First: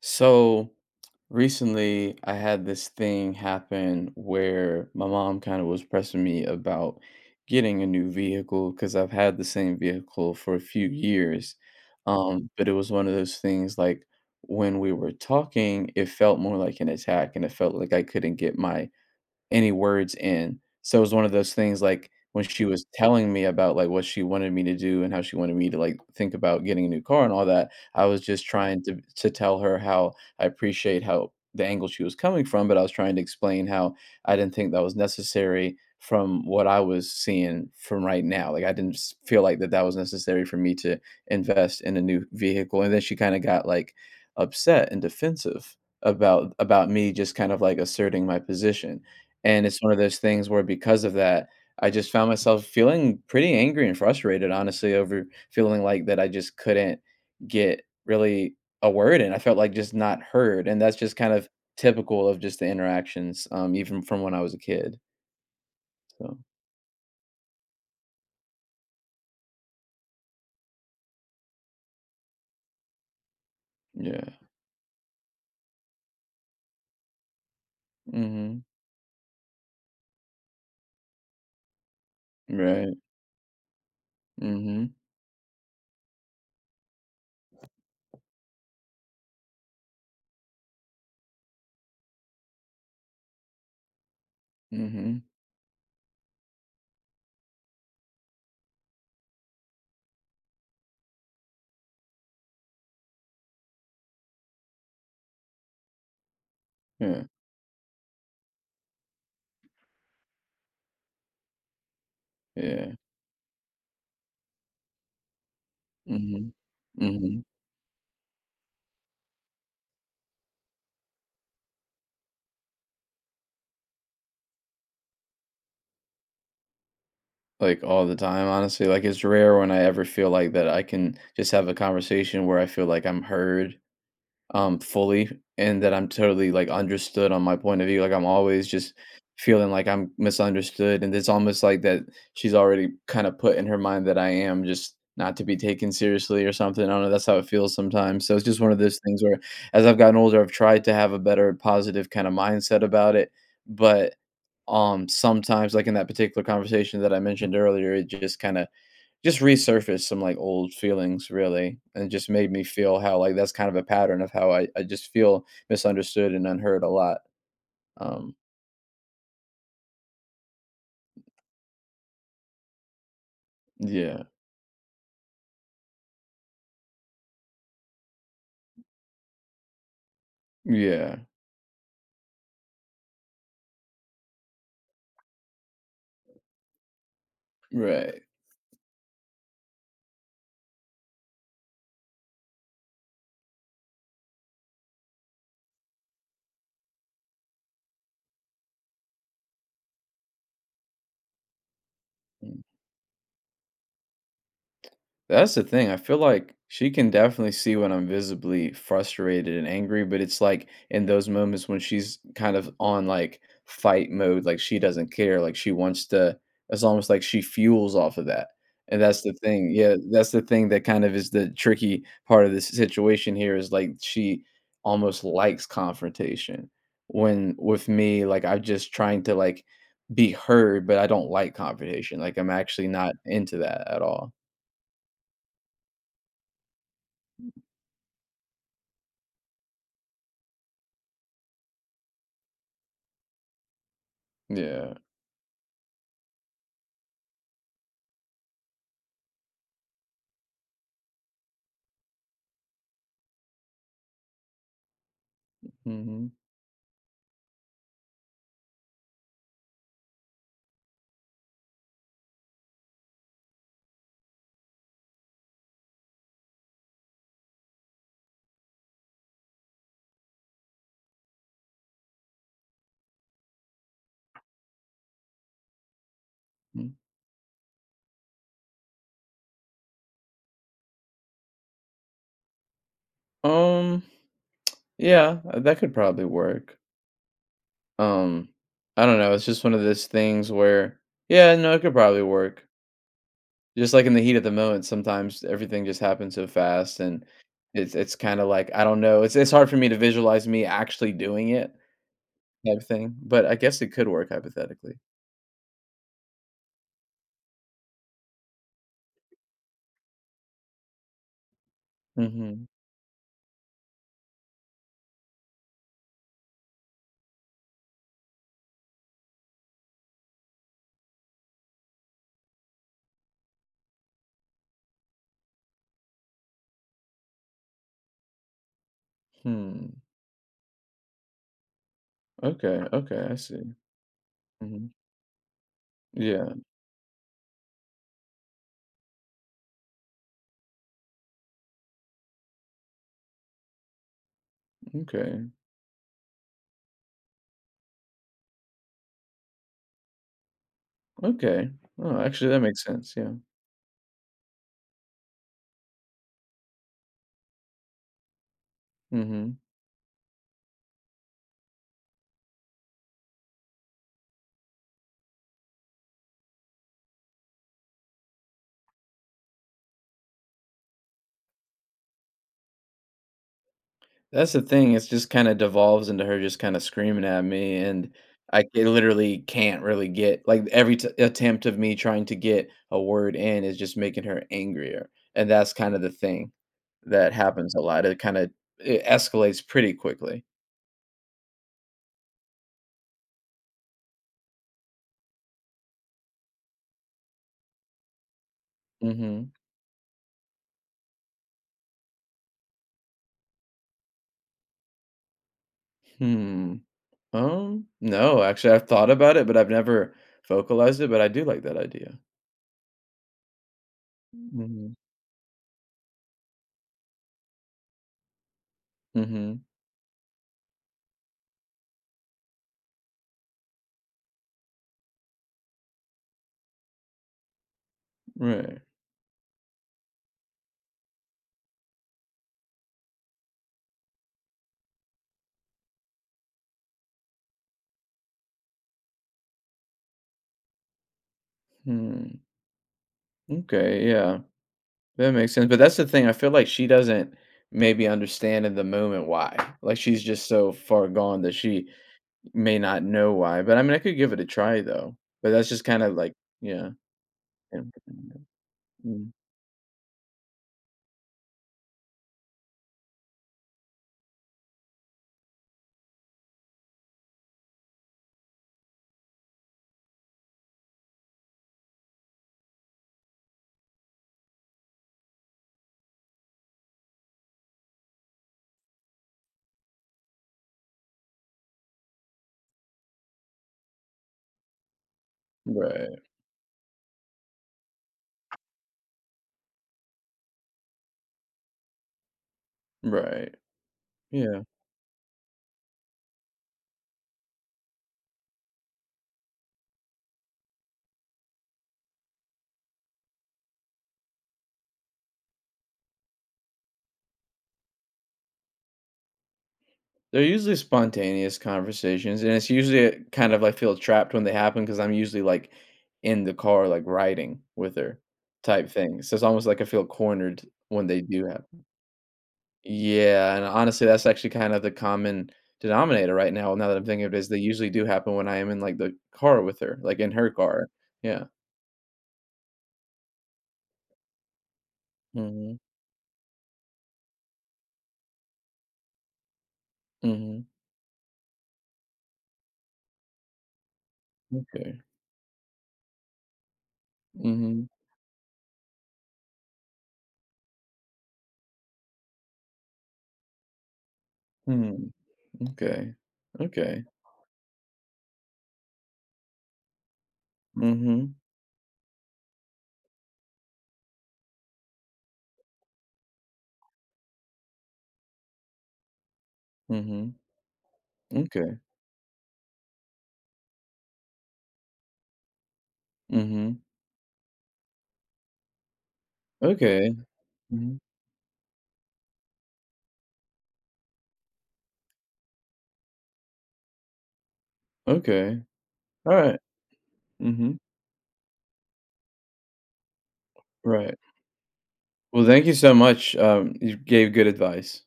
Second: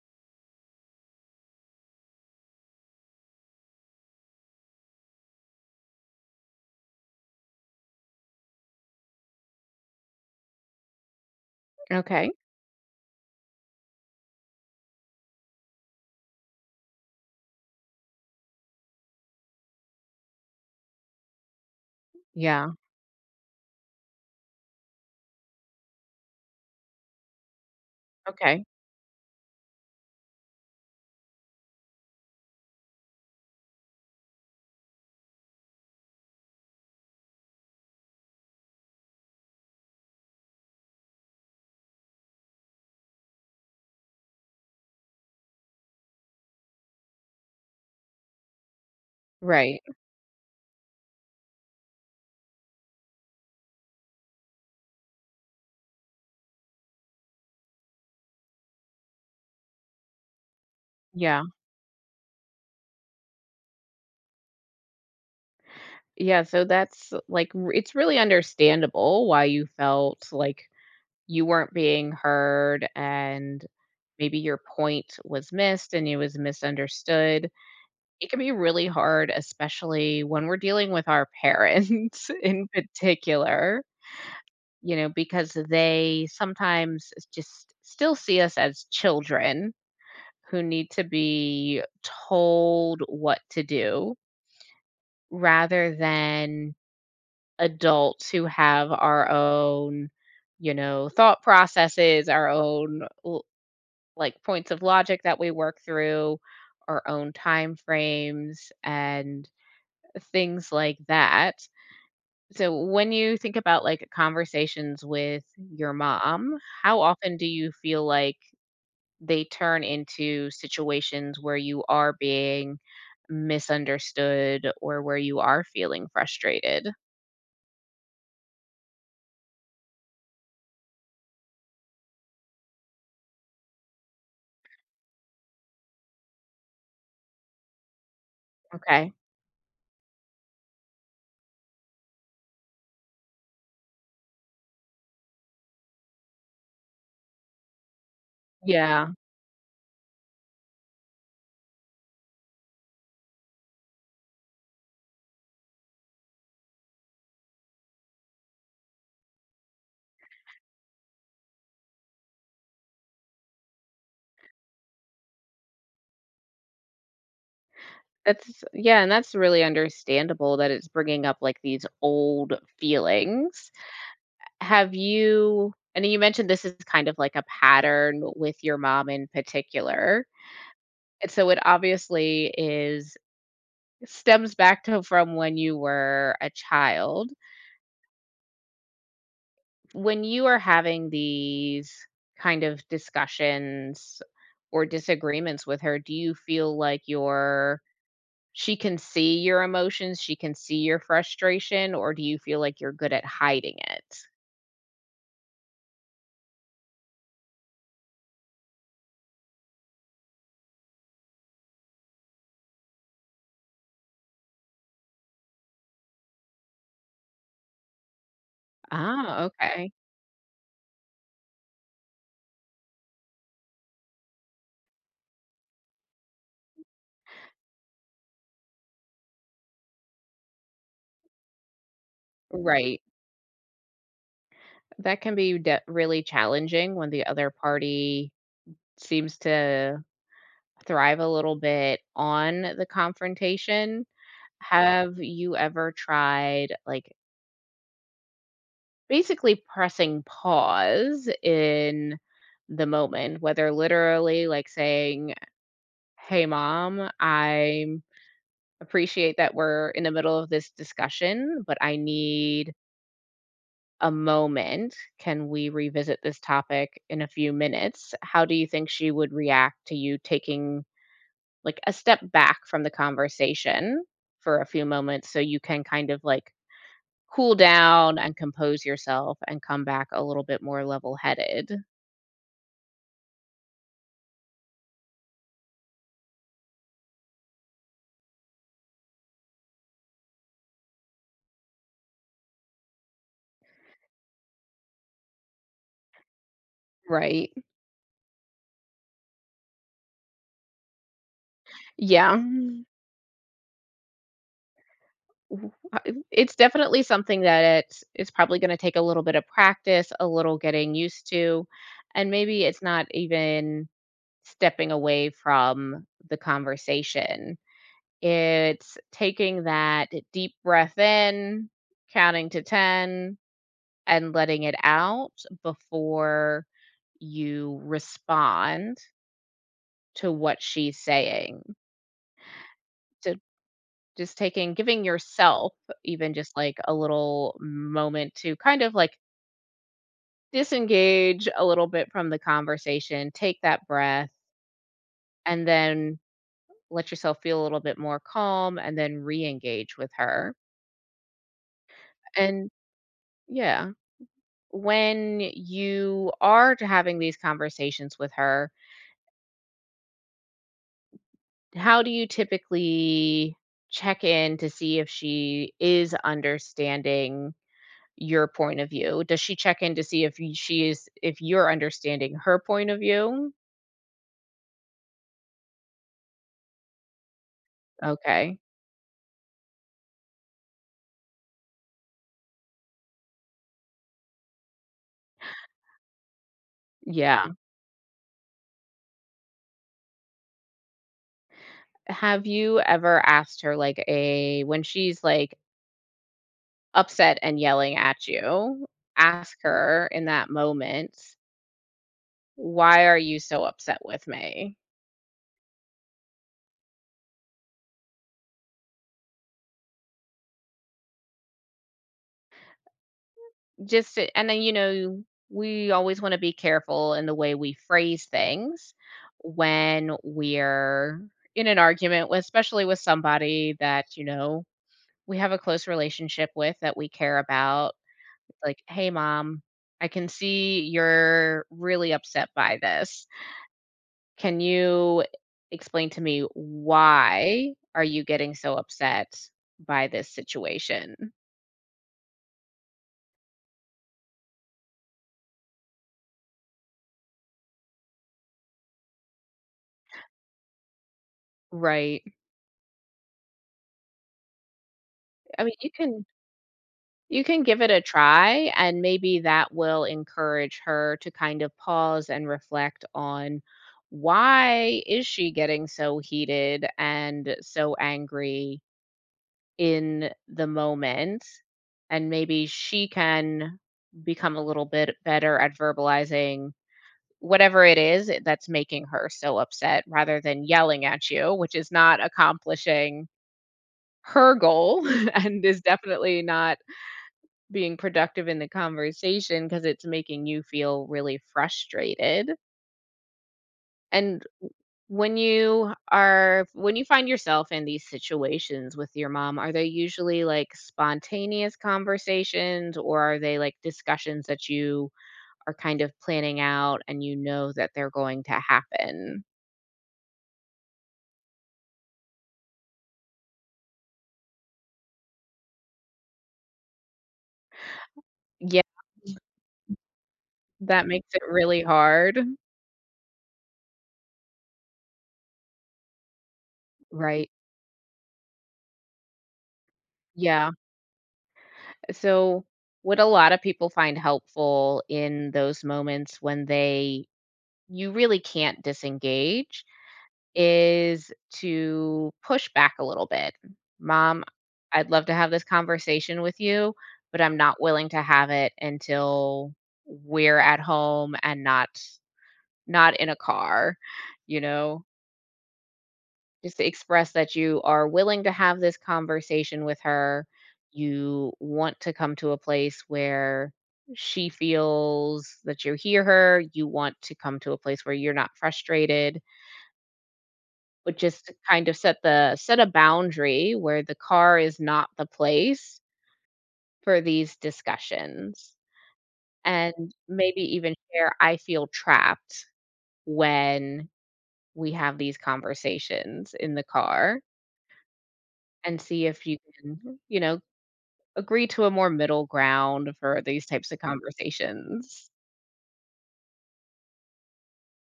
So recently, I had this thing happen where my mom kind of was pressing me about getting a new vehicle because I've had the same vehicle for a few years. Okay. But it was one of those things like when we were talking, it felt more like an attack and it felt like I couldn't get my any words in. So it was one of those things, like, when she Yeah. was telling me about, like, what she wanted me to do and how she wanted me to, like, think about getting a new car and all that, I was just Okay. trying to tell her how I appreciate how the angle she was coming from, but I was trying to explain how I didn't think that was necessary from what I was seeing from right now. Like, I didn't s feel like that was necessary for me to invest in a new vehicle, and then she kinda got, like, upset and defensive about me just kind of, like, asserting my position. And Right. it's one of those things where because of that, I just found myself feeling pretty angry and frustrated, honestly, over feeling like that I just couldn't get really a word in. I felt like just not heard. And that's just kind Yeah. of typical of just the interactions, even from when I was a kid. So Yeah. So that's like, it's really understandable why you felt like you weren't being heard and yeah. maybe your point was missed and it was misunderstood. It can be Mm-hmm. really hard, especially when we're dealing with our parents in Right. particular, Mm-hmm. you know, because they sometimes just still see us as children who need to be told what to do Mm-hmm. rather than adults who have our own, you know, thought processes, our own like points of logic that we work through, our Yeah. own time frames and things like that. So Yeah. when you think about like conversations with your Mm-hmm. mom, how often Mm-hmm. do you feel like they turn into situations where you are being misunderstood or where you are feeling frustrated? Like all the time, honestly. Like it's rare when I ever feel like that I can just have a conversation where I feel like I'm heard fully and that I'm totally, like, understood on my point of view, like, I'm always just Okay. feeling like I'm misunderstood, and it's almost like that she's already kinda put in her mind that I am just not to be taken seriously or something, I don't know, that's how it feels sometimes, so it's just one of those Yeah, things where as I've gotten older, I've tried to have a better positive kinda mindset about it, but, sometimes, like, in that particular conversation that I mentioned earlier, it just kinda just resurfaced some, like, old feelings, really, and it just made me feel how, like, that's kind of a pattern of how I just feel misunderstood and unheard a lot. Um, yeah, and that's really understandable that it's bringing up, like, these old feelings. yeah. Have you and You mentioned this is kind of like a pattern with your mom in particular, Yeah. and so it obviously is stems back to from when you were a child. Right. When you are having these kind of discussions or disagreements with her, do you feel like you're she can see your emotions, she can see your frustration, or do you feel like you're good at hiding it? That's the thing. I feel like she can definitely see when I'm visibly frustrated and angry, but it's like in those moments when she's kind of on like fight mode, like she doesn't care. Like she wants to, it's almost like she fuels off of that. And that's the Ah, thing. okay. Yeah. That's the thing that kind of is the tricky part of this situation here is like she almost likes confrontation. When with me, like I'm just trying to like be heard, but I don't like confrontation. Like I'm actually Right. not into that at all. That can be de really challenging when the other party seems to thrive a little bit on the confrontation. Yeah. Have you ever tried, like, basically pressing pause in the moment, whether literally, like, saying, Mhm, "Hey, mom, I'm" appreciate that we're in the middle of this discussion, but I need a moment. Can we revisit this topic in a few minutes?" How do you think she would react to you taking like a step back from the conversation for a few moments so you can kind of like mm. cool down and compose yourself and come back a little bit more level headed? Um, yeah, that could probably work. Um, I don't know, it's just one of those things where yeah, no, it could probably work. Just like in the heat of the moment, sometimes everything just happens so fast and Right. it's kinda like, I don't know, it's hard for me to visualize me actually doing it Yeah. type thing, but I guess it could work hypothetically. W It's definitely something that it's probably gonna take a little bit of practice, a little getting used to, and maybe Mhm. it's not even stepping away from the conversation. It's taking that deep breath in, counting to 10, and letting it out before you respond Hmm. to what she's saying. Okay, okay, I So see. just taking Mhm. giving yourself even Yeah, just, like, a little moment to kind of, like, disengage a little bit from the conversation, take that breath, okay, and then let yourself feel a little bit more calm and then re-engage with her. okay. Oh, actually, that And makes sense, yeah. yeah, when you are to having these conversations with her, Mhm. how do you typically check in to see if she is understanding your point of view? Does she check in to see if y- she is if you're understanding her point of view? That's the thing, it's just kinda devolves into her just kinda screaming at me, and Okay. I ca literally can't really get like, every t attempt of me trying to get a word in is just making her angrier, and that's kinda the thing that Yeah. happens a lot, it kinda it escalates pretty quickly. Have you ever asked her, like, a when she's, like, upset and yelling at you, Mhm. ask her in that moment, "Why are you so upset with me?" Hmm. No, actually, I've thought about it, but I've never vocalized it, but I do like that idea. Just to and then, you Mhm. know, we always wanna be careful in the way we phrase things Mhm. when we're in an argument with, especially with somebody that, you know, we have a close relationship with, that we care about. Right. Like, "Hey, mom, I can see you're really upset by this. Can you explain to me why are you getting so upset by this situation?" Hmm. Okay, yeah. That makes sense, but that's the thing, I feel like she doesn't maybe understand in the moment why. Like, she's just so far gone that she Right. may not know why, but, I mean, I could give it a try, though, but I that's mean, just you kinda can, like yeah. you can give it And- a try and Mm. maybe that will encourage her to kind of pause and reflect on why is she getting so heated and so angry in the moment, and maybe she can become a little bit better at verbalizing whatever it is that's making her so upset rather than yelling at you, which is not accomplishing her goal and is Right, definitely not being productive in the conversation because it's making you feel really frustrated. right, And yeah. When you find yourself in these situations with your mom, are they usually like spontaneous conversations or are they like discussions that you are kind of planning out and you know that they're going to happen? They're usually spontaneous conversations, and it's usually, kind of I feel trapped when they happen because 'cause I'm usually, like, in the car, like, riding with her Yeah, type thing, so it's almost like I feel cornered when that they makes it do really happen. hard. Yeah, and honestly, that's actually kind of the common denominator right now, now that I'm thinking of it, is Right. they usually do happen when I am in, like, the car with her, like, in her Yeah. car. Yeah. So, what a lot of people find helpful in Mhm. those moments when they you really can't disengage Mhm. is to push back a little bit. "Mom, Okay. I'd love to have this conversation with you, but I'm not Mhm. willing to have it until we're at home and not in a car," you Hmm. know? Mm. Okay. Just to Okay. express that you are willing to have this conversation with her. Mhm. You want to come to a place where she feels that you hear her. You want to come to a place where you're not frustrated, Mhm. but just to Okay. kind of set a boundary where the car is not the place Mhm. for these discussions. And Okay. maybe even Mhm. share, I feel trapped when we have these conversations in the car Okay. and see if you Alright. can, you know, Mhm. agree to a more middle ground for these types of Mm. Right. conversations. Well, thank you so much, you gave good advice.